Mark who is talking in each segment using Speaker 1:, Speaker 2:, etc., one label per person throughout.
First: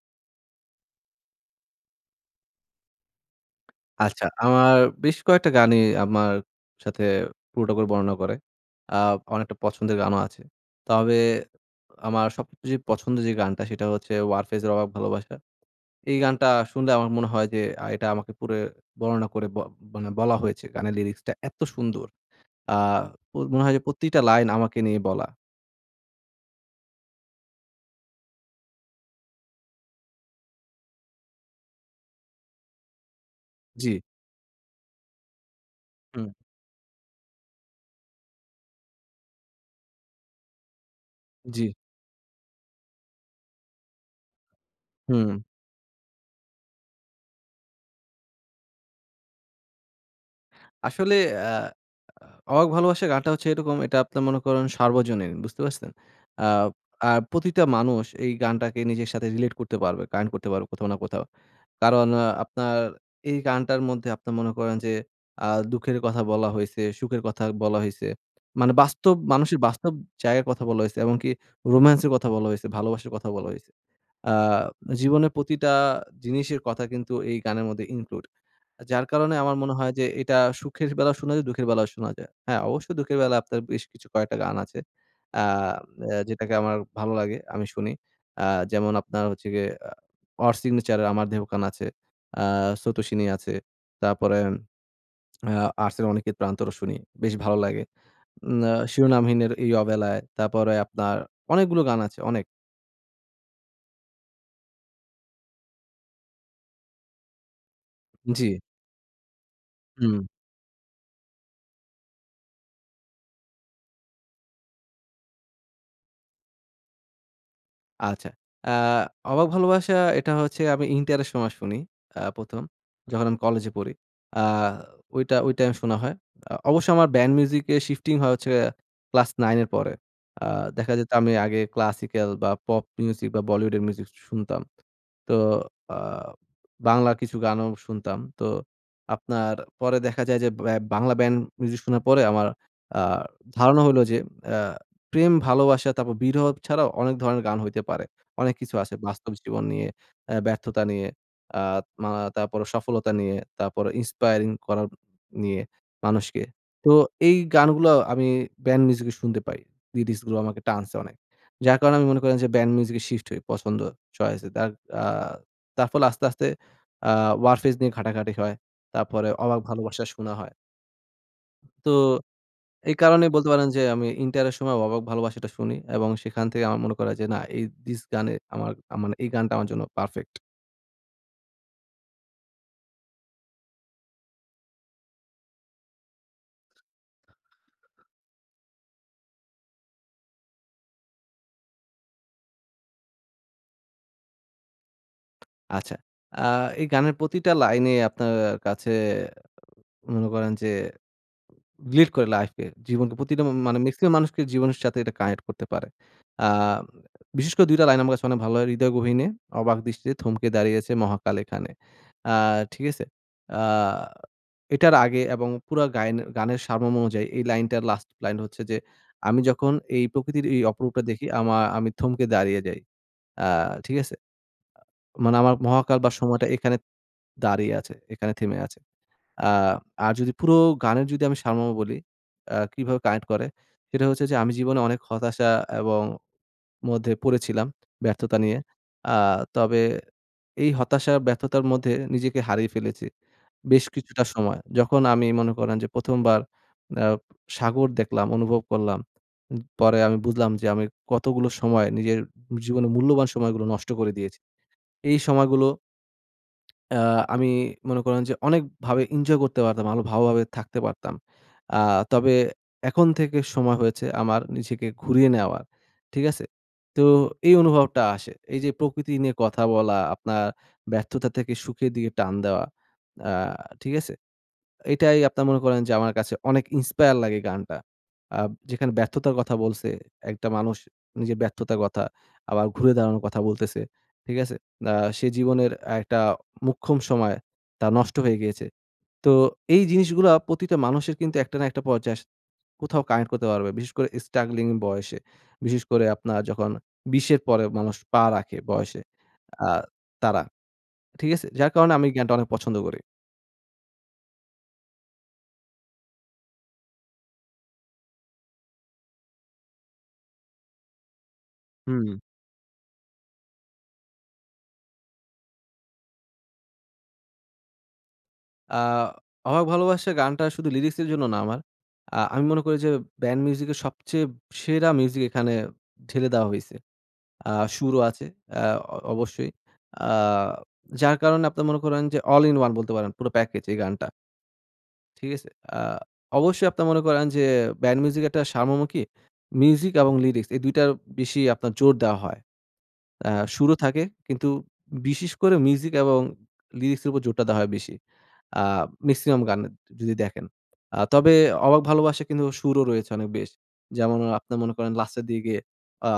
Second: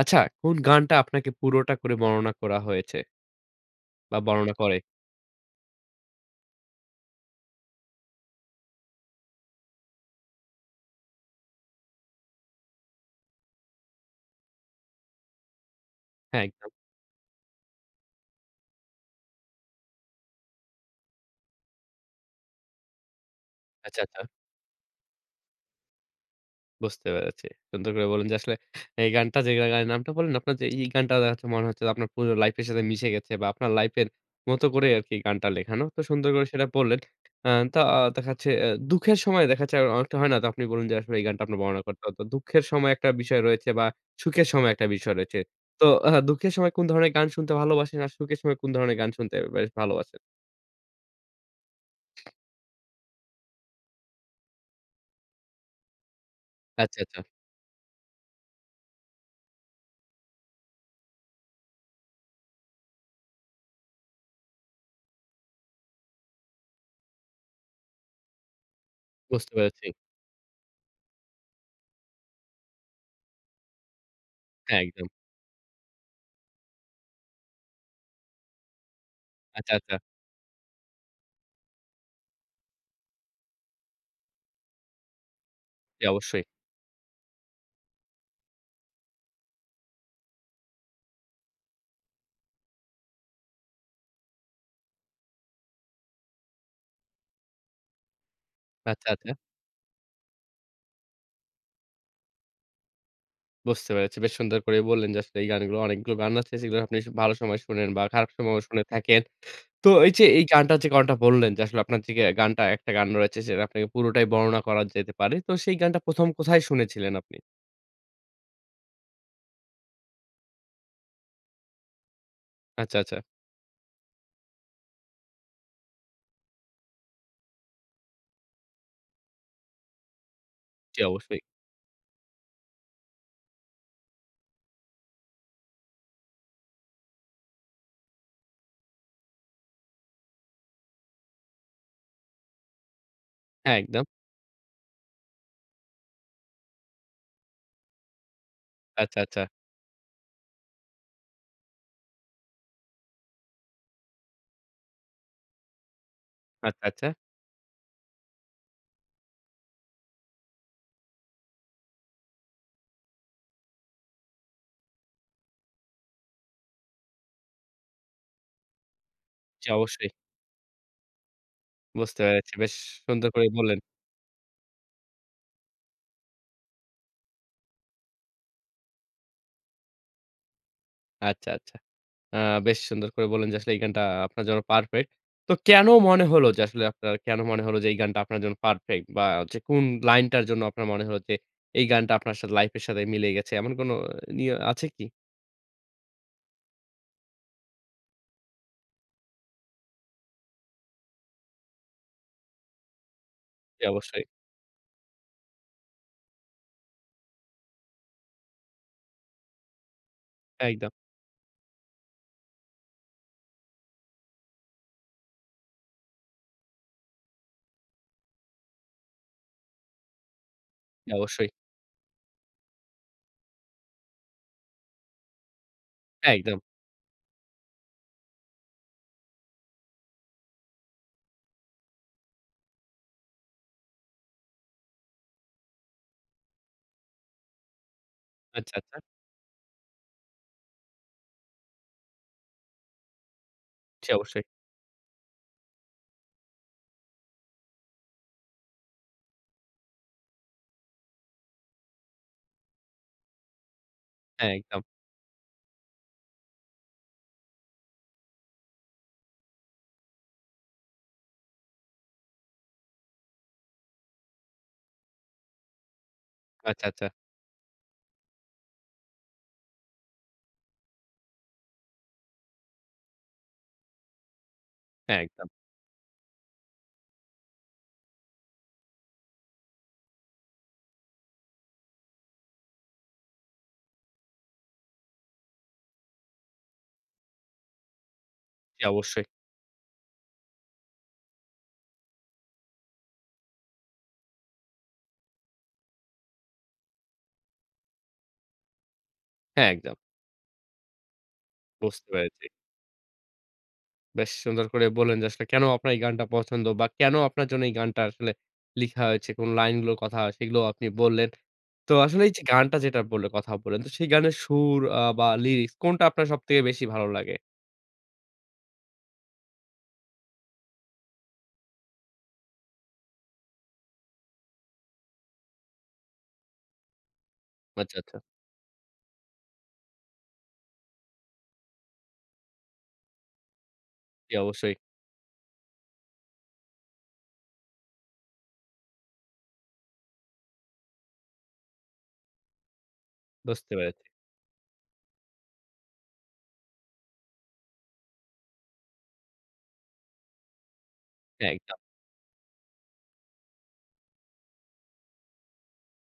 Speaker 1: আচ্ছা, কোন গানটা আপনাকে পুরোটা করে বর্ণনা করা হয়েছে বা
Speaker 2: আচ্ছা,
Speaker 1: বর্ণনা
Speaker 2: আমার
Speaker 1: করে?
Speaker 2: বেশ কয়েকটা গানই আমার সাথে পুরোটা করে বর্ণনা করে। আ অনেকটা পছন্দের গানও আছে। তবে আমার সবচেয়ে যে পছন্দের যে গানটা সেটা হচ্ছে 'ওয়ারফেজ এর অবাক ভালোবাসা'। এই
Speaker 1: হ্যাঁ,
Speaker 2: গানটা
Speaker 1: একদম।
Speaker 2: শুনলে আমার মনে হয় যে এটা আমাকে পুরো বর্ণনা করে মানে বলা হয়েছে। গানের লিরিক্সটা এত সুন্দর। আ মনে হয় যে
Speaker 1: আচ্ছা,
Speaker 2: প্রতিটা
Speaker 1: আচ্ছা।
Speaker 2: লাইন আমাকে নিয়ে বলা।
Speaker 1: বুঝতে পেরেছি। সুন্দর করে বললেন যে আসলে এই গানটা যে গানের নামটা বললেন আপনার, যে এই গানটা দেখা যাচ্ছে মনে হচ্ছে যে আপনার পুরো লাইফ এর সাথে মিশে গেছে বা আপনার
Speaker 2: জি।
Speaker 1: লাইফের মতো করে আরকি গানটা লেখানো। তো
Speaker 2: হুম।
Speaker 1: সুন্দর করে সেটা বললেন। আ দেখা যাচ্ছে দুঃখের সময় দেখা যাচ্ছে অনেকটা হয় না? তো আপনি বললেন যে আসলে এই গানটা আপনার
Speaker 2: জি।
Speaker 1: বর্ণনা করতে হতো। দুঃখের সময় একটা বিষয় রয়েছে বা সুখের সময় একটা বিষয়
Speaker 2: হুম।
Speaker 1: রয়েছে। তো দুঃখের সময় কোন ধরনের গান শুনতে ভালোবাসেন? আর সুখের সময় কোন ধরনের গান শুনতে বেশ ভালোবাসেন?
Speaker 2: আসলে আ অবাক ভালোবাসা গানটা হচ্ছে এরকম, এটা আপনার মনে করেন সার্বজনীন। বুঝতে পারছেন? আ
Speaker 1: আচ্ছা, আচ্ছা।
Speaker 2: আর প্রতিটা মানুষ এই গানটাকে নিজের সাথে রিলেট করতে পারবে, কানেক্ট করতে পারবে কোথাও না কোথাও। কারণ আপনার এই গানটার মধ্যে আপনার মনে করেন যে আ দুঃখের কথা বলা হইছে, সুখের কথা বলা হইছে। মানে বাস্তব
Speaker 1: বুঝতে
Speaker 2: মানুষের
Speaker 1: পেরেছি।
Speaker 2: বাস্তব জায়গার কথা বলা হইছে। এমনকি রোমান্সের কথা বলা হইছে, ভালোবাসার কথা বলা হইছে। আ
Speaker 1: হ্যাঁ, একদম।
Speaker 2: জীবনের প্রতিটা জিনিসের কথা কিন্তু এই গানের মধ্যে ইনক্লুড। যার কারণে আমার
Speaker 1: আচ্ছা,
Speaker 2: মনে হয়
Speaker 1: আচ্ছা।
Speaker 2: যে এটা সুখের বেলাও শোনা যায়, দুঃখের বেলাও শোনা যায়। হ্যাঁ, অবশ্যই দুঃখের বেলা আপনার বেশ কিছু কয়েকটা গান আছে। আ
Speaker 1: জি,
Speaker 2: অ্যা
Speaker 1: অবশ্যই।
Speaker 2: যেটাকে আমার ভালো লাগে, আমি শুনি। আ যেমন আপনার হচ্ছে গিয়ে অড সিগনেচার এর 'আমার দেহখান' আছে, আ 'স্রোতোষিনী' আছে। তারপরে আ আর্টসের 'অনিকেত প্রান্তরও' শুনি। বেশ ভালো লাগে। উম আ
Speaker 1: আচ্ছা, আচ্ছা।
Speaker 2: 'শিরোনামহীনের এই অবেলায়', তারপরে আপনার অনেকগুলো গান আছে, অনেক।
Speaker 1: বুঝতে পেরেছি। বেশ সুন্দর করে বললেন যে আসলে এই গানগুলো, অনেকগুলো গান আছে যেগুলো আপনি ভালো সময় শোনেন বা খারাপ
Speaker 2: জি,
Speaker 1: সময়ও শুনে থাকেন। তো এই
Speaker 2: হুম।
Speaker 1: যে এই গানটার যে কারণটা বললেন যে আসলে আপনার যে গানটা, একটা গান রয়েছে সেটা আপনাকে পুরোটাই বর্ণনা করা যেতে পারে। তো সেই গানটা ১ম কোথায় শুনেছিলেন আপনি?
Speaker 2: আচ্ছা। আ অবাক ভালোবাসা এটা হচ্ছে আমি ইন্টারের সময় শুনি ১ম,
Speaker 1: আচ্ছা, আচ্ছা।
Speaker 2: যখন আমি কলেজে পড়ি। আ ওইটা ওই টাইম শোনা হয়। অবশ্য আমার ব্যান্ড মিউজিকে শিফটিং হয় হচ্ছে ক্লাস 9 এর পরে। আ দেখা
Speaker 1: জি,
Speaker 2: যেত আমি
Speaker 1: অবশ্যই।
Speaker 2: আগে ক্লাসিক্যাল বা পপ মিউজিক বা বলিউডের মিউজিক শুনতাম। তো আ বাংলা কিছু গানও শুনতাম। তো আপনার পরে দেখা যায় যে বাংলা ব্যান্ড মিউজিক শোনার পরে আমার আ
Speaker 1: হ্যাঁ,
Speaker 2: ধারণা হইলো
Speaker 1: একদম।
Speaker 2: যে আ প্রেম, ভালোবাসা, তারপর বিরহ ছাড়াও অনেক ধরনের গান হইতে পারে। অনেক কিছু আছে
Speaker 1: আচ্ছা,
Speaker 2: বাস্তব
Speaker 1: আচ্ছা।
Speaker 2: জীবন নিয়ে, ব্যর্থতা নিয়ে, আ মা তারপরে সফলতা নিয়ে, তারপরে ইন্সপায়ারিং করার নিয়ে মানুষকে।
Speaker 1: আচ্ছা,
Speaker 2: তো
Speaker 1: আচ্ছা।
Speaker 2: এই গানগুলো আমি ব্যান্ড মিউজিকে শুনতে পাই। লিরিক্সগুলো আমাকে টানছে অনেক। যার কারণে আমি মনে করেন যে ব্যান্ড মিউজিকে শিফট হই পছন্দ চয়েসে। আ তার ফলে আস্তে, আস্তে আ ওয়ারফেজ নিয়ে ঘাটাঘাটি হয়। তারপরে অবাক
Speaker 1: জি,
Speaker 2: ভালোবাসা
Speaker 1: অবশ্যই।
Speaker 2: শোনা হয়। তো
Speaker 1: বুঝতে পেরেছি। বেশ
Speaker 2: এই
Speaker 1: সুন্দর
Speaker 2: কারণেই
Speaker 1: করে
Speaker 2: বলতে পারেন
Speaker 1: বললেন।
Speaker 2: যে আমি ইন্টারের সময় অবাক ভালোবাসাটা শুনি এবং সেখান থেকে আমার মনে করা যে না, এই দিস গানে আমার মানে এই গানটা আমার জন্য পারফেক্ট।
Speaker 1: আচ্ছা, আচ্ছা। আ বেশ সুন্দর করে বললেন যে আসলে এই গানটা আপনার জন্য পারফেক্ট। তো কেন মনে হলো যে আসলে, আপনার কেন মনে হলো যে এই গানটা আপনার জন্য পারফেক্ট? বা হচ্ছে কোন লাইনটার জন্য আপনার মনে হলো যে এই গানটা আপনার সাথে, লাইফের সাথে মিলে গেছে, এমন কোনো নিয়ে আছে কি?
Speaker 2: আচ্ছা। আ এই গানের প্রতিটা লাইনে আপনার কাছে মনে করেন যে রিলেট করে লাইফে। জীবনকে প্রতিটা মানে
Speaker 1: জি,
Speaker 2: মেক্সিমাম
Speaker 1: অবশ্যই।
Speaker 2: মানুষকে জীবনের সাথে এটা কানেক্ট করতে পারে। আ বিশেষ করে ২ টা লাইন আমার কাছে অনেক ভালো লাগে। হৃদয় গহীনে অবাক দৃষ্টিতে থমকে
Speaker 1: হ্যাঁ, একদম।
Speaker 2: দাঁড়িয়েছে মহাকাল এখানে। আ ঠিক আছে? আ এটার আগে এবং পুরা গায়েন গানের সারমর্ম অনুযায়ী এই লাইনটার লাস্ট লাইন হচ্ছে যে, "আমি যখন এই প্রকৃতির এই অপরূপটা
Speaker 1: জি,
Speaker 2: দেখি
Speaker 1: অবশ্যই।
Speaker 2: আমি থমকে দাঁড়িয়ে যাই।" আ ঠিক আছে? মানে আমার মহাকাল বা
Speaker 1: হ্যাঁ,
Speaker 2: সময়টা
Speaker 1: একদম।
Speaker 2: এখানে দাঁড়িয়ে আছে, এখানে থেমে আছে। আ আর যদি পুরো গানের যদি আমি সারমর্ম বলি, কিভাবে কানেক্ট করে, সেটা হচ্ছে যে আমি জীবনে অনেক হতাশা এবং মধ্যে পড়েছিলাম ব্যর্থতা নিয়ে।
Speaker 1: আচ্ছা, আচ্ছা।
Speaker 2: আ তবে এই হতাশা ব্যর্থতার মধ্যে নিজেকে হারিয়ে ফেলেছি বেশ
Speaker 1: জি,
Speaker 2: কিছুটা
Speaker 1: অবশ্যই।
Speaker 2: সময়। যখন আমি মনে করেন যে ১ম বার আ সাগর দেখলাম, অনুভব করলাম। পরে আমি বুঝলাম যে আমি কতগুলো সময় নিজের জীবনের মূল্যবান সময়গুলো নষ্ট করে দিয়েছি।
Speaker 1: হ্যাঁ, একদম।
Speaker 2: এই সময়গুলো আ আমি মনে করেন যে অনেকভাবে এনজয় করতে পারতাম, আরো ভালোভাবে থাকতে পারতাম। আ তবে এখন থেকে সময় হয়েছে আমার নিজেকে ঘুরিয়ে নেওয়ার। ঠিক আছে?
Speaker 1: আচ্ছা,
Speaker 2: তো
Speaker 1: আচ্ছা।
Speaker 2: এই অনুভবটা আসে। এই যে প্রকৃতি নিয়ে কথা বলা, আপনার ব্যর্থতা থেকে সুখের দিকে টান দেওয়া। আ ঠিক আছে? এটাই
Speaker 1: হ্যাঁ,
Speaker 2: আপনার
Speaker 1: একদম।
Speaker 2: মনে করেন যে আমার কাছে অনেক ইন্সপায়ার লাগে গানটা। আ যেখানে ব্যর্থতার কথা বলছে, একটা মানুষ নিজের ব্যর্থতার কথা, আবার ঘুরে দাঁড়ানোর কথা বলতেছে। ঠিক আছে? আ সে জীবনের একটা মোক্ষম সময় তার নষ্ট হয়ে গিয়েছে।
Speaker 1: জি, অবশ্যই।
Speaker 2: তো এই জিনিসগুলা প্রতিটা মানুষের কিন্তু একটা না একটা পর্যায়ে কোথাও কানেক্ট করতে পারবে। বিশেষ করে স্ট্রাগলিং বয়সে। বিশেষ করে আপনার যখন ২০ এর পরে মানুষ পা রাখে বয়সে।
Speaker 1: হ্যাঁ,
Speaker 2: আ
Speaker 1: একদম।
Speaker 2: তারা। ঠিক আছে? যার কারণে
Speaker 1: বুঝতে
Speaker 2: আমি এই গানটা
Speaker 1: পেরেছি।
Speaker 2: অনেক পছন্দ করি।
Speaker 1: বেশ সুন্দর করে বললেন যে আসলে কেন আপনার এই গানটা পছন্দ বা কেন আপনার জন্য এই গানটা আসলে লিখা হয়েছে, কোন লাইনগুলোর কথা সেগুলো আপনি বললেন। তো
Speaker 2: হুম।
Speaker 1: আসলে এই যে গানটা যেটা বললে কথা বললেন, তো সেই গানের সুর বা লিরিক্স কোনটা আপনার সবথেকে বেশি ভালো লাগে?
Speaker 2: আ 'অবাক ভালোবাসা' গানটা শুধু লিরিক্সের জন্য না আমার। আমি মনে করি যে ব্যান্ড মিউজিকের সবচেয়ে সেরা মিউজিক এখানে ঢেলে দেওয়া হইছে। আ
Speaker 1: আচ্ছা,
Speaker 2: সুরও
Speaker 1: আচ্ছা।
Speaker 2: আছে, আ অ অবশ্যই। আ যার কারণে আপনি মনে করেন যে all in one বলতে পারেন, পুরো প্যাকেজ এই গানটা।
Speaker 1: জি, অবশ্যই।
Speaker 2: ঠিক আছে? আ অবশ্যই আপনি মনে করেন যে ব্যান্ড মিউজিক একটা সারমর্ম কি? মিউজিক এবং লিরিক্স এই ২ টার বেশি আপনার জোর দেওয়া হয়। আ
Speaker 1: বুঝতে
Speaker 2: সুরও থাকে,
Speaker 1: পেরেছি।
Speaker 2: কিন্তু বিশেষ করে মিউজিক এবং লিরিক্স এর উপর জোরটা দেওয়া হয় বেশি। আ মেক্সিমাম গানে যদি দেখেন। তবে
Speaker 1: হ্যাঁ, একদম।
Speaker 2: 'অবাক ভালোবাসা' কিন্তু সুরও রয়েছে অনেক বেশ। যেমন আপনার মনে করেন লাস্টের দিকে আ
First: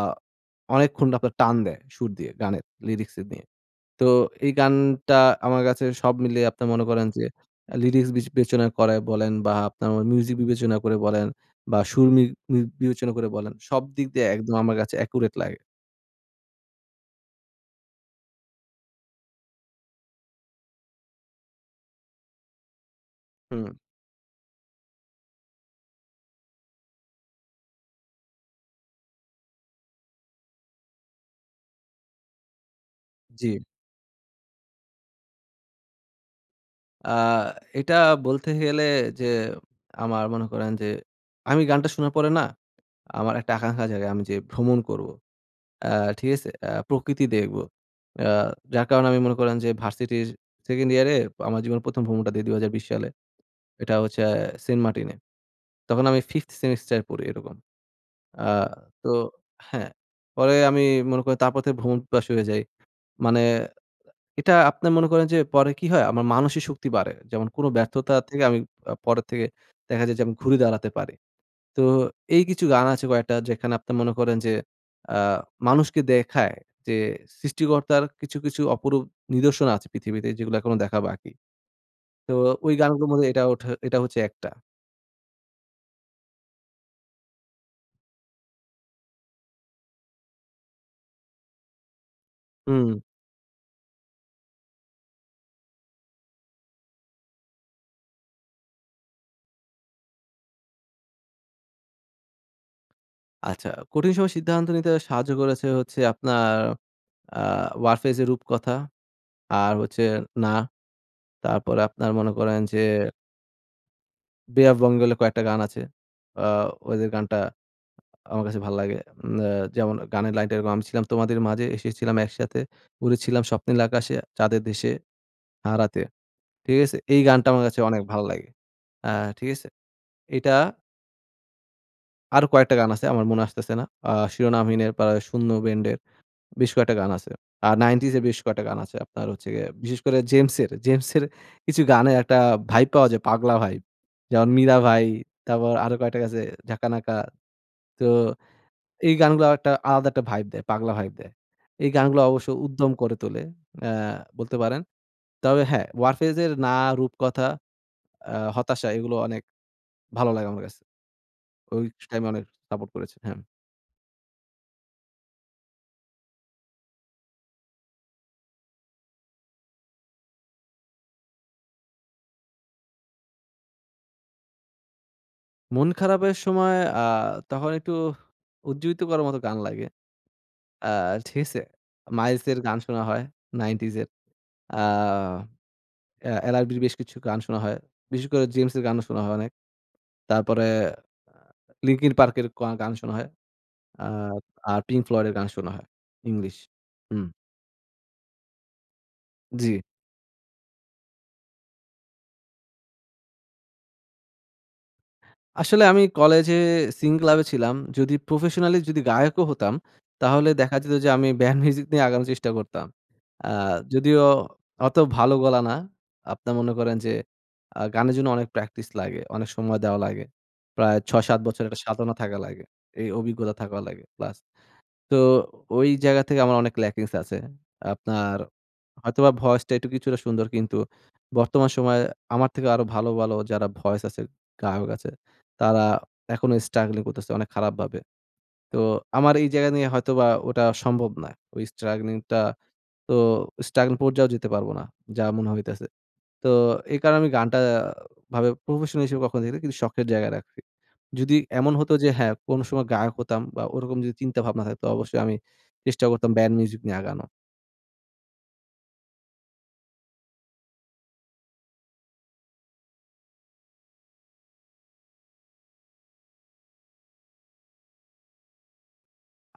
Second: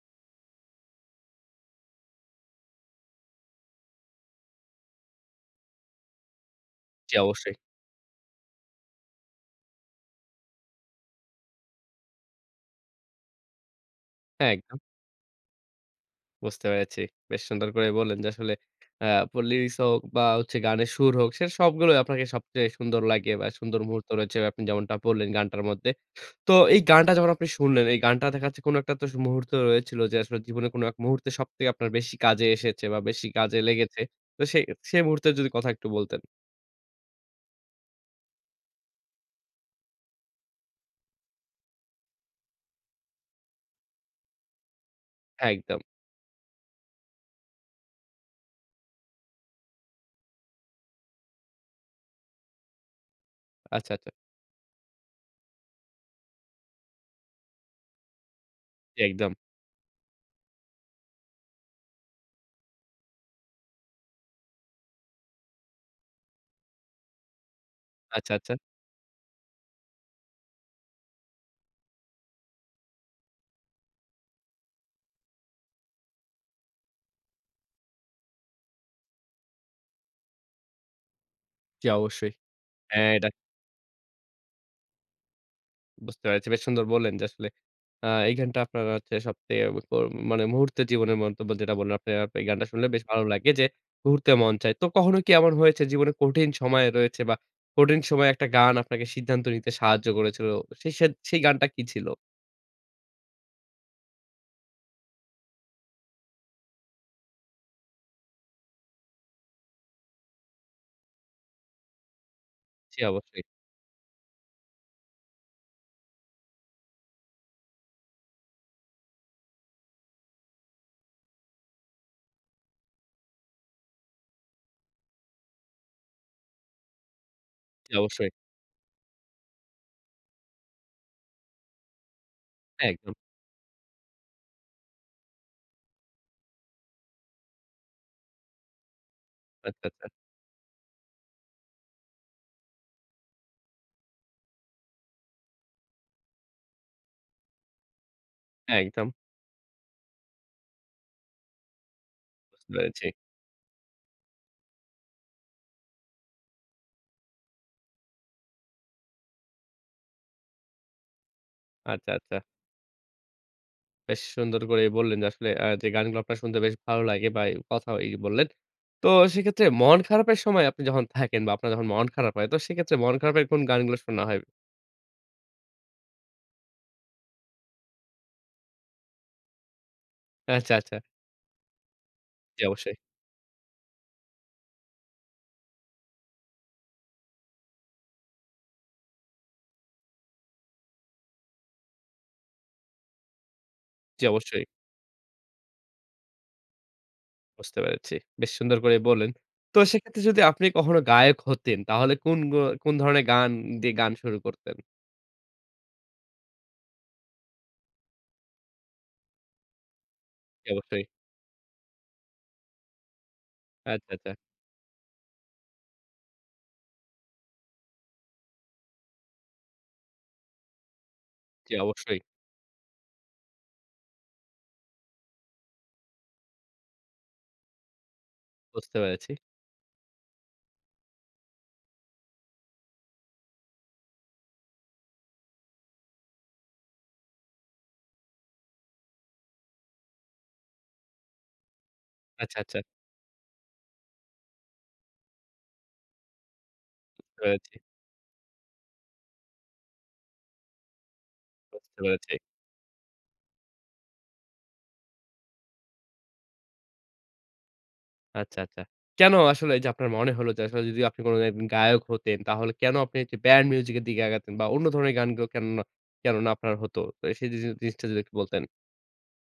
Speaker 2: অনেকক্ষণ আপনার টান দেয় সুর দিয়ে গানের লিরিক্স নিয়ে। তো এই গানটা আমার কাছে সব মিলিয়ে আপনি মনে করেন
Speaker 1: জি,
Speaker 2: যে
Speaker 1: অবশ্যই।
Speaker 2: লিরিক্স বিবেচনা করে বলেন বা আপনার মিউজিক বিবেচনা করে বলেন বা সুর মি মি বিবেচনা করে বলেন, সব দিক দিয়ে
Speaker 1: হ্যাঁ,
Speaker 2: একদম আমার
Speaker 1: একদম।
Speaker 2: কাছে অ্যাকুরেট লাগে।
Speaker 1: বুঝতে পেরেছি। বেশ সুন্দর করে বললেন যে আসলে আ প লিরিক্স হোক বা হচ্ছে গানের সুর হোক, সে সবগুলোই আপনাকে সবচেয়ে সুন্দর লাগে বা
Speaker 2: হুম,
Speaker 1: সুন্দর মুহূর্ত রয়েছে, আপনি যেমনটা বললেন গানটার মধ্যে। তো এই গানটা যখন আপনি শুনলেন, এই গানটা দেখা যাচ্ছে কোনো একটা তো মুহূর্ত রয়েছিল যে আসলে জীবনে কোনো এক মুহূর্তে সবথেকে আপনার বেশি কাজে এসেছে বা বেশি
Speaker 2: জি।
Speaker 1: কাজে লেগেছে। তো সেই সেই মুহূর্তের যদি কথা একটু বলতেন।
Speaker 2: আ এটা বলতে গেলে যে আমার মনে করেন যে আমি গানটা শোনার পরে না আমার একটা আকাঙ্খা জাগে আমি যে ভ্রমণ করব।
Speaker 1: একদম।
Speaker 2: আ ঠিক আছে? প্রকৃতি দেখব। আ যার কারণে আমি মনে করেন যে ভার্সিটির 2nd ইয়ারে আমার জীবনের ১ম ভ্রমণটা দেই ২০২০ সালে।
Speaker 1: আচ্ছা,
Speaker 2: এটা
Speaker 1: আচ্ছা।
Speaker 2: হচ্ছে সেন্ট মার্টিনে। তখন আমি 5th সেমিস্টারে পড়ি এরকম। আ
Speaker 1: জি,
Speaker 2: তো
Speaker 1: একদম।
Speaker 2: হ্যাঁ, পরে আমি মনে করি তারপর থেকে ভ্রমণ পিপাসু হয়ে যাই। মানে এটা আপনি মনে করেন যে পরে কি হয়? আমার মানসিক শক্তি বাড়ে। যেমন কোনো ব্যর্থতা
Speaker 1: আচ্ছা,
Speaker 2: থেকে
Speaker 1: আচ্ছা।
Speaker 2: আমি পরের থেকে দেখা যায় যে আমি ঘুরে দাঁড়াতে পারি। তো এই কিছু গান আছে কয়েকটা যেখানে আপনি মনে করেন যে আ মানুষকে দেখায় যে সৃষ্টিকর্তার কিছু, কিছু অপরূপ নিদর্শন আছে পৃথিবীতে যেগুলো এখনো দেখা বাকি।
Speaker 1: জি, অবশ্যই।
Speaker 2: তো ওই গানগুলোর
Speaker 1: হ্যাঁ,
Speaker 2: মধ্যে
Speaker 1: এটা
Speaker 2: এটা ওঠে, এটা হচ্ছে একটা।
Speaker 1: বুঝতে পেরেছি। বেশ সুন্দর বললেন যে আসলে এই গানটা আপনার হচ্ছে সবথেকে প মানে মুহূর্তে জীবনের মন্তব্য যেটা বললেন আপনি, এই গানটা শুনলে
Speaker 2: হুম,
Speaker 1: বেশ ভালো লাগে যে ঘুরতে মন চায়। তো কখনো কি এমন হয়েছে জীবনে কঠিন সময় রয়েছে বা কঠিন সময়ে একটা গান আপনাকে সিদ্ধান্ত নিতে সাহায্য করেছিল। সেই গানটা কি ছিল?
Speaker 2: আচ্ছা। কঠিন সময় সিদ্ধান্ত নিতে সাহায্য করেছে হচ্ছে আপনার আ 'ওয়ারফেজ' এর 'রূপকথা', আর হচ্ছে 'না', তারপরে আপনার মনে করেন যে
Speaker 1: জি, অবশ্যই।
Speaker 2: বঙ্গলে কয়েকটা গান আছে। আ ওদের গানটা আমার কাছে ভাল লাগে। উম আ যেমন গানের লাইনটা এরকম, "আমি ছিলাম তোমাদের মাঝে, এসেছিলাম একসাথে, উড়েছিলাম স্বপ্নিল আকাশে, চাঁদের দেশে হারাতে।" ঠিক আছে? এই গানটা আমার কাছে
Speaker 1: জি,
Speaker 2: অনেক ভালো
Speaker 1: অবশ্যই।
Speaker 2: লাগে। আ ঠিক আছে? এটা আরো কয়েকটা
Speaker 1: হ্যাঁ,
Speaker 2: গান আছে
Speaker 1: একদম।
Speaker 2: আমার মনে আসতেছে না। শিরোনামহীনের, পা শূন্য ব্যান্ডের বেশ কয়েকটা গান আছে। আর 90s এর বেশ কয়েকটা গান আছে। আপনার হচ্ছে গিয়ে
Speaker 1: আচ্ছা,
Speaker 2: বিশেষ
Speaker 1: আচ্ছা।
Speaker 2: করে জেমসের, জেমসের কিছু গানের একটা ভাইব পাওয়া যায়, পাগলা ভাইব। যেমন 'মীরা ভাই', তারপর আরো কয়েকটা আছে 'ঝাঁকা নাকা'। তো
Speaker 1: হ্যাঁ, একদম।
Speaker 2: এই গানগুলো একটা আলাদা একটা ভাইব দেয়, পাগলা ভাইব দেয়। এই গানগুলো অবশ্য
Speaker 1: বুঝতে
Speaker 2: উদ্যম
Speaker 1: পেরেছি।
Speaker 2: করে তোলে, অ্যা বলতে পারেন। তবে হ্যাঁ, 'ওয়ারফেজ' এর 'না', 'রূপকথা', 'হতাশা' এগুলো অনেক ভালো লাগে আমার কাছে। ওই
Speaker 1: আচ্ছা,
Speaker 2: টাইমে
Speaker 1: আচ্ছা।
Speaker 2: অনেক সাপোর্ট করেছে। হ্যাঁ।
Speaker 1: বেশ সুন্দর করে বললেন যে আসলে যে গানগুলো আপনার শুনতে বেশ ভালো লাগে বা এই কথা এই বললেন। তো সেক্ষেত্রে মন খারাপের সময় আপনি যখন থাকেন বা আপনার যখন মন খারাপ হয় তো সেক্ষেত্রে মন খারাপের কোন গানগুলো শোনা হয়?
Speaker 2: মন খারাপের সময় আ তখন একটু উজ্জীবিত করার মতো গান লাগে।
Speaker 1: আচ্ছা,
Speaker 2: আ
Speaker 1: আচ্ছা।
Speaker 2: ঠিক আছে? 'মাইলস' এর
Speaker 1: জি,
Speaker 2: গান
Speaker 1: অবশ্যই,
Speaker 2: শোনা হয় 90s এর। আ এ 'এলআরবি'র বেশ কিছু গান শোনা হয়। বিশেষ করে 'জেমস' এর গানও শোনা হয় অনেক। তারপরে আ 'লিঙ্কিন পার্কের' গান শোনা হয়। আ
Speaker 1: জি, অবশ্যই।
Speaker 2: আর Pink Floyd এর গান শোনা হয়। ইংলিশ। হুম,
Speaker 1: বুঝতে পেরেছি। বেশ সুন্দর করে বললেন।
Speaker 2: জি।
Speaker 1: তো সেক্ষেত্রে যদি আপনি কখনো গায়ক হতেন তাহলে কোন ধরনের গান দিয়ে গান শুরু করতেন?
Speaker 2: আসলে আমি কলেজে সিঙ্গিং ক্লাবে ছিলাম। যদি প্রফেশনালি যদি গায়কও হতাম, তাহলে
Speaker 1: জি,
Speaker 2: দেখা যেত
Speaker 1: অবশ্যই।
Speaker 2: যে আমি ব্যান্ড মিউজিক নিয়ে আগানোর চেষ্টা করতাম। আ
Speaker 1: আচ্ছা,
Speaker 2: যদিও
Speaker 1: আচ্ছা।
Speaker 2: অত ভালো গলা না। আপনার মনে করেন যে গানের জন্য অনেক প্র্যাকটিস লাগে, অনেক সময় দেওয়া লাগে। প্রায় ৬-৭ বছর
Speaker 1: জি,
Speaker 2: একটা সাধনা
Speaker 1: অবশ্যই।
Speaker 2: থাকা লাগে। এই অভিজ্ঞতা থাকা লাগে। প্লাস তো ওই জায়গা থেকে আমার অনেক ল্যাকিংস আছে। আপনার
Speaker 1: বুঝতে পেরেছি।
Speaker 2: হয়তোবা ভয়েসটা একটু কিছুটা সুন্দর, কিন্তু বর্তমান সময়ে আমার থেকে আরো ভালো, ভালো যারা ভয়েস আছে, গায়ক আছে তারা এখনো স্ট্রাগলিং করতেছে অনেক খারাপভাবে। তো আমার এই জায়গা নিয়ে হয়তোবা ওটা সম্ভব না। ওই স্ট্রাগলিংটা
Speaker 1: আচ্ছা, আচ্ছা।
Speaker 2: তো স্ট্রাগল পর্যায়েও যেতে পারব না। যা মনে হইতেছে। তো এই কারণে
Speaker 1: বুঝতে
Speaker 2: আমি গানটা
Speaker 1: পেরেছি,
Speaker 2: ভাবে প্রফেশনাল হিসেবে কখনো দেখিনি, কিন্তু শখের জায়গায় রাখছি। যদি এমন হতো
Speaker 1: বুঝতে
Speaker 2: যে
Speaker 1: পেরেছি।
Speaker 2: হ্যাঁ, কোনো সময় গায়ক হতাম বা ওরকম যদি চিন্তা ভাবনা থাকতো, অবশ্যই আমি চেষ্টা করতাম ব্যান্ড মিউজিক নিয়ে আগানো।
Speaker 1: আচ্ছা, আচ্ছা। কেন আসলে এই যে আপনার মনে হলো যে আসলে যদি আপনি কোনো একজন গায়ক হতেন তাহলে কেন আপনি যে ব্যান্ড মিউজিক এর দিকে আগাতেন বা অন্য ধরনের গানগুলো কেননা কেননা আপনার হতো? তো সেই জিনিসটা যদি একটু বলতেন।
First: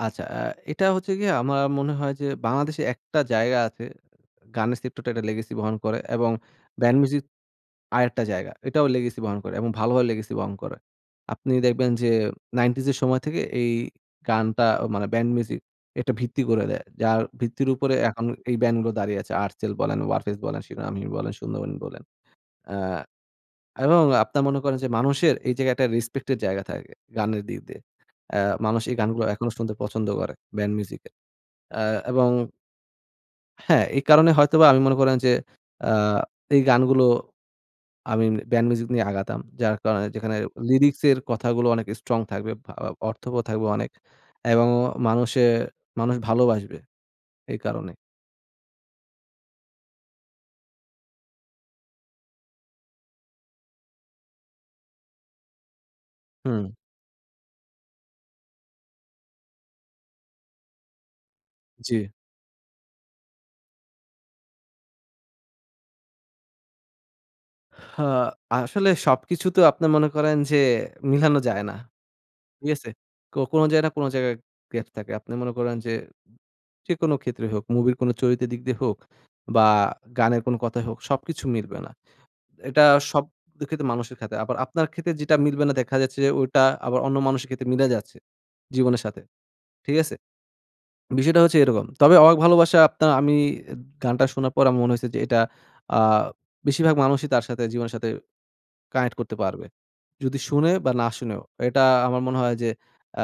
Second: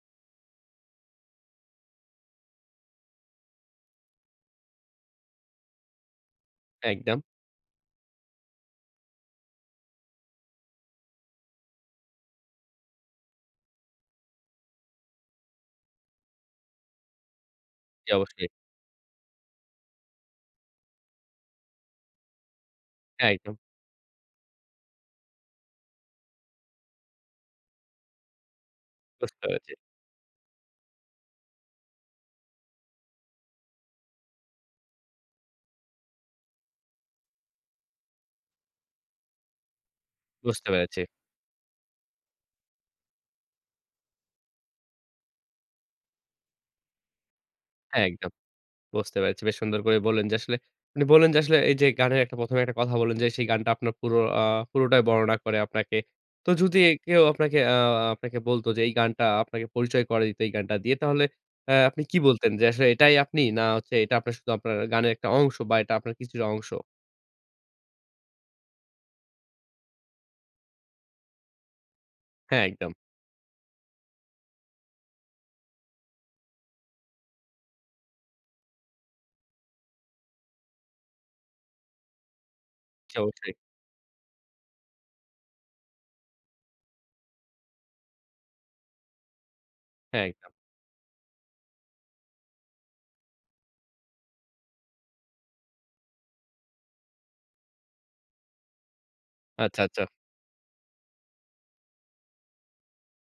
Speaker 2: আচ্ছা, এটা হচ্ছে গিয়ে আমার মনে হয় যে বাংলাদেশে একটা জায়গা আছে, গানের সেক্টরটা একটা লেগেসি বহন করে এবং ব্যান্ড
Speaker 1: একদম।
Speaker 2: মিউজিক আরেকটা জায়গা। এটাও legacy বহন করে এবং ভালোভাবে legacy বহন করে। আপনি দেখবেন যে 90s এর সময় থেকে এই গানটা মানে ব্যান্ড মিউজিক এটা ভিত্তি করে দেয়। যার ভিত্তির উপরে
Speaker 1: জি,
Speaker 2: এখন
Speaker 1: অবশ্যই।
Speaker 2: এই ব্যান্ডগুলো দাঁড়িয়ে আছে। আর্টসেল বলেন, ওয়ারফেজ বলেন, শিরোনামহীন বলেন, সুন্দরবন বলেন। আ
Speaker 1: হ্যাঁ, একদম।
Speaker 2: এবং আপনার মনে করেন যে মানুষের এই জায়গায় একটা রেসপেক্টের জায়গা থাকে গানের দিক দিয়ে। আ মানুষ এই গানগুলো
Speaker 1: বুঝতে
Speaker 2: এখনো
Speaker 1: পেরেছি,
Speaker 2: শুনতে পছন্দ করে ব্যান্ড মিউজিকের। আ এবং হ্যাঁ, এই কারণে হয়তোবা আমি মনে করেন যে আ এই গানগুলো আমি ব্যান্ড মিউজিক নিয়ে আগাতাম। যার কারণে যেখানে হুম।
Speaker 1: বুঝতে পেরেছি।
Speaker 2: লিরিক্সের কথাগুলো অনেক স্ট্রং থাকবে, অর্থবহ থাকবে অনেক, এবং মানুষে মানুষ ভালোবাসবে এই কারণে।
Speaker 1: হ্যাঁ, একদম। বুঝতে পেরেছি। বেশ সুন্দর করে বললেন যে আসলে আপনি বললেন যে আসলে এই যে গানের একটা ১ম এ একটা কথা বললেন যে সেই গানটা আপনার পুরো, পুরোটাই বর্ণনা করে আপনাকে। তো
Speaker 2: হুম,
Speaker 1: যদি কেউ আপনাকে বলত যে এই গানটা আপনাকে পরিচয় করে দিত এই গানটা দিয়ে, তাহলে
Speaker 2: জি।
Speaker 1: আপনি কি বলতেন? যে আসলে এটাই আপনি? না হচ্ছে এটা আপনার শুধু আপনার গানের একটা অংশ বা এটা আপনার কিছুটা অংশ?
Speaker 2: হা আসলে সবকিছু তো আপনি মনে করেন যে মিলানো যায় না।
Speaker 1: হ্যাঁ,
Speaker 2: ঠিক আছে?
Speaker 1: একদম।
Speaker 2: কোনো জায়গায় না কোনো জায়গায় গ্যাপ থাকে। আপনি মনে করেন যে যেকোনো ক্ষেত্রে হোক, মুভির কোনো চরিত্রের দিক দিয়ে হোক বা গানের কোনো কথাই হোক, সবকিছু মিলবে না। এটা
Speaker 1: জি,
Speaker 2: সব
Speaker 1: অবশ্যই।
Speaker 2: ক্ষেত্রে মানুষের ক্ষেত্রে। আবার আপনার ক্ষেত্রে যেটা মিলবে না দেখা যাচ্ছে যে ওইটা আবার অন্য মানুষের ক্ষেত্রে মিলে যাচ্ছে জীবনের সাথে। ঠিক আছে?
Speaker 1: হ্যাঁ, একদম।
Speaker 2: বিষয়টা হচ্ছে এরকম। তবে 'অবাক ভালোবাসা' আপনার আমি গানটা শোনার পর আমার মনে হয়েছে যে এটা আ বেশিরভাগ মানুষই তার সাথে জীবনের সাথে কানেক্ট করতে পারবে।
Speaker 1: আচ্ছা, আচ্ছা।
Speaker 2: যদি শুনে বা না শুনেও। এটা আমার মনে হয় যে আ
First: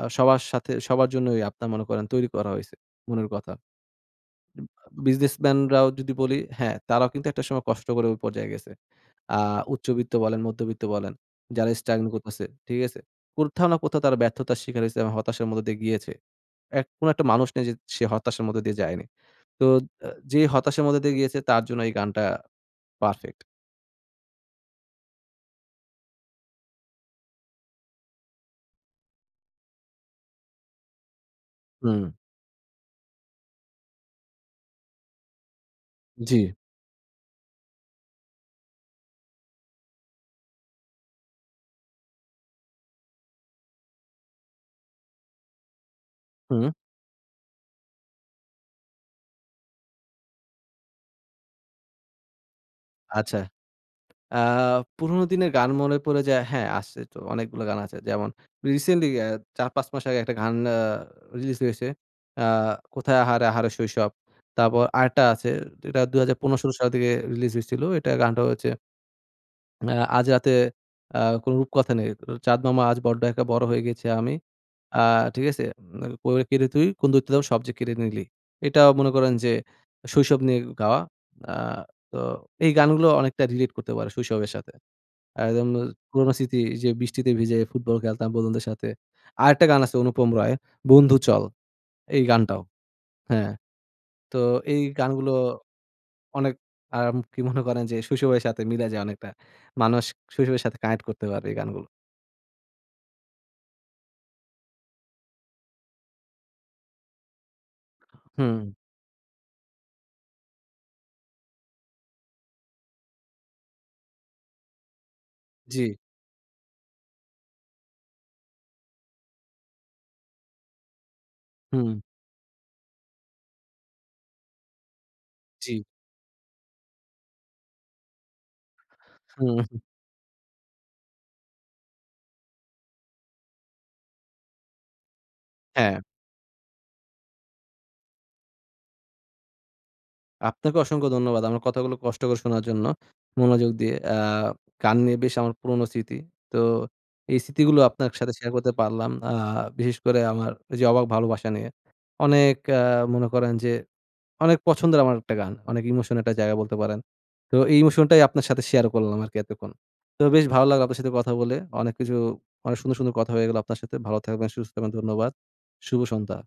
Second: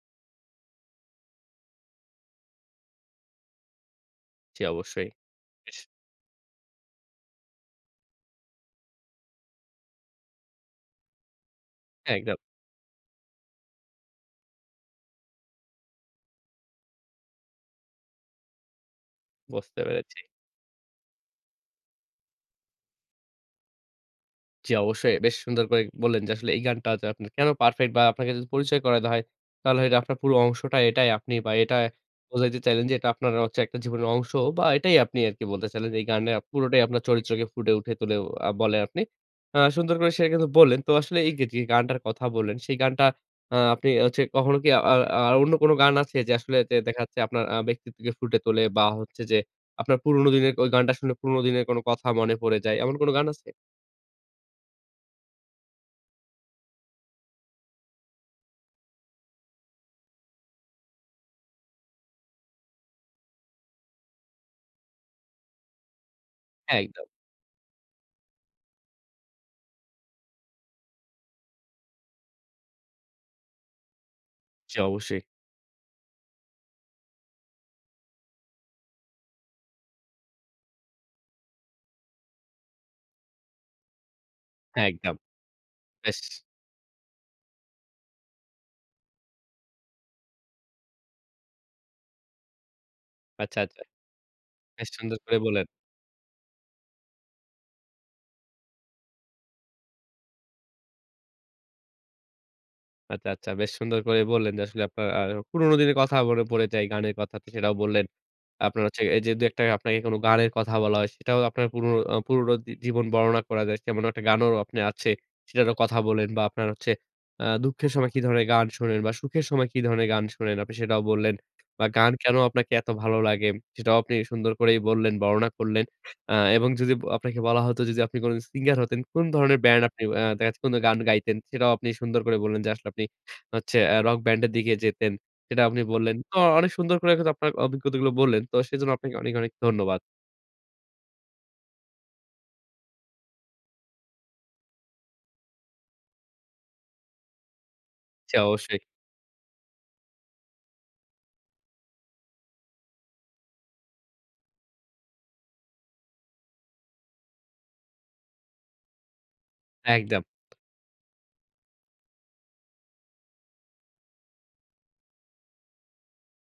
Speaker 2: আ সবার সাথে সবার জন্যই আপনার মনে করেন তৈরি করা হয়েছে মনের কথা।
Speaker 1: জি, অবশ্যই। বেশ,
Speaker 2: বিজনেসম্যানরাও যদি বলি হ্যাঁ, তারাও কিন্তু একটা সময় কষ্ট করে ওই পর্যায়ে গেছে। আ উচ্চবিত্ত বলেন, মধ্যবিত্ত বলেন, যারা স্ট্রাগল
Speaker 1: হ্যাঁ, একদম।
Speaker 2: করতেছে, ঠিক আছে? কোথাও না কোথাও তারা ব্যর্থতার শিকার হইছে এবং হতাশার মধ্য দিয়ে গিয়েছে। এক কোন একটা মানুষ নেই যে সে হতাশার মধ্য দিয়ে যায়নি। তো
Speaker 1: বুঝতে
Speaker 2: আ
Speaker 1: পেরেছি।
Speaker 2: যে হতাশার মধ্য দিয়ে গিয়েছে তার জন্য এই গানটা পারফেক্ট।
Speaker 1: জি, অবশ্যই। বেশ সুন্দর করে বললেন যে আসলে এই গানটা যে আপনার কেন পারফেক্ট, বা আপনাকে যদি পরিচয় করে দেওয়া হয়, তাহলে এটা আপনার পুরো অংশটা, এটাই আপনি, বা এটা
Speaker 2: হুম।
Speaker 1: বোঝাইতে চাইলেন যে এটা আপনার হচ্ছে একটা জীবনের অংশ বা এটাই আপনি আরকি বলতে চাইলেন যে এই গানে
Speaker 2: জি।
Speaker 1: পুরোটাই আপনার চরিত্রকে ফুটে উঠে তুলে বলে আপনি। সুন্দর করে সেটা কিন্তু বললেন। তো আসলে এই যে যে গানটার কথা বললেন, সেই গানটা, আপনি হচ্ছে কখনো কি আ আ আর অন্য কোনো গান আছে যে আসলে
Speaker 2: হুম।
Speaker 1: যে দেখা যাচ্ছে আপনার ব্যক্তিত্বকে ফুটে তোলে বা হচ্ছে যে আপনার পুরোনো দিনের ওই গানটা শুনে পুরোনো দিনের কোনো কথা মনে পড়ে যায়, এমন কোনো গান
Speaker 2: আচ্ছা।
Speaker 1: আছে?
Speaker 2: আ পুরোনো দিনের গান মনে পড়ে যায়, হ্যাঁ, আছে তো অনেকগুলো গান আছে। যেমন রিসেন্টলি ৪-৫ মাস আগে একটা গান রিলিজ হয়েছে। আ কোথায় আহারে আহারে শৈশব। তারপর আরেকটা আছে, এটা ২০১৫-১৬
Speaker 1: হ্যাঁ,
Speaker 2: সালের
Speaker 1: একদম।
Speaker 2: দিকে রিলিজ হয়েছিল। এটা গানটা হচ্ছে আ আজ রাতে আ কোনো রূপকথা নেই। চাঁদ মামা আজ বড্ড একা, বড় হয়ে গেছি আমি।
Speaker 1: জি,
Speaker 2: আ
Speaker 1: অবশ্যই।
Speaker 2: ঠিক আছে? করে কেড়ে তুই কোন দৈত্যদানব সব যে কেড়ে নিলি। এটাও মনে করেন যে শৈশব নিয়ে গাওয়া। আ তো এই গানগুলো অনেকটা রিলেট করতে পারে শৈশবের সাথে।
Speaker 1: হ্যাঁ, একদম।
Speaker 2: একদম
Speaker 1: বেশ,
Speaker 2: পুরোনো স্মৃতি যে বৃষ্টিতে ভিজে ফুটবল খেলতাম বন্ধুদের সাথে। আরেকটা গান আছে অনুপম রায়ের 'বন্ধু চল', এই গানটাও। হ্যাঁ,
Speaker 1: আচ্ছা, আচ্ছা।
Speaker 2: তো এই
Speaker 1: বেশ সুন্দর
Speaker 2: গানগুলো
Speaker 1: করে বললেন।
Speaker 2: অনেক কি মনে করেন যে শৈশবের সাথে মিলে যায় অনেকটা। মানুষ শৈশবের সাথে কানেক্ট করতে পারে এই গানগুলো।
Speaker 1: আচ্ছা, আচ্ছা। বেশ সুন্দর করে বললেন যে আসলে আপনার পুরোনো দিনের কথা মনে পড়ে যায়, গানের কথা তো সেটাও বললেন।
Speaker 2: হুম,
Speaker 1: আপনার হচ্ছে এই যে ২-১ টা আপনাকে কোনো গানের কথা বলা হয়, সেটাও আপনার পুরনো জীবন বর্ণনা করা যায়। তেমন একটা গানও আপনি আছে, সেটারও
Speaker 2: জি,
Speaker 1: কথা বললেন বা আপনার হচ্ছে দুঃখের সময় কি ধরনের গান শোনেন বা সুখের সময় কি ধরনের গান শোনেন, আপনি সেটাও বললেন বা
Speaker 2: হুম,
Speaker 1: গান কেনো আপনাকে এত ভালো লাগে, সেটাও আপনি সুন্দর করেই বললেন, বর্ণনা
Speaker 2: জি,
Speaker 1: করলেন। এবং যদি আপনাকে বলা হতো যদি আপনি কোন সিঙ্গার হতেন, কোন
Speaker 2: হুম,
Speaker 1: ধরনের ব্যান্ড আপনি দেখা যাচ্ছে কোন গান গাইতেন? সেটাও আপনি সুন্দর করে বললেন যে আসলে আপনি হচ্ছে রক ব্যান্ডের দিকে যেতেন। সেটা আপনি
Speaker 2: হ্যাঁ।
Speaker 1: বললেন। তো অনেক সুন্দর করে কিন্তু আপনার অভিজ্ঞতাগুলো বললেন। তো সেজন্য আপনাকে অনেক, অনেক ধন্যবাদ।
Speaker 2: আপনাকে অসংখ্য ধন্যবাদ। আমার কথাগুলো কষ্ট করে শোনার জন্য। মনোযোগ দিয়ে। গান নিয়ে বেশ আমার পুরনো স্মৃতি। তো এই স্মৃতিগুলো আপনার সাথে
Speaker 1: জি,
Speaker 2: শেয়ার করতে
Speaker 1: অবশ্যই।
Speaker 2: পারলাম। বিশেষ করে আমার ওই যে 'অবাক ভালোবাসা' নিয়ে। অনেক মনে করেন যে অনেক পছন্দের আমার একটা গান। অনেক ইমোশন একটা জায়গা বলতে পারেন। তো এই ইমোশনটাই আপনার সাথে শেয়ার করলাম আরকি এতক্ষণ।
Speaker 1: একদম।
Speaker 2: তো বেশ ভালো লাগলো আপনার সাথে কথা বলে। অনেক কিছু অনেক সুন্দর, সুন্দর কথা হয়ে গেল আপনার সাথে। ভালো থাকবেন, সুস্থ থাকবেন। ধন্যবাদ। শুভ সন্ধ্যা।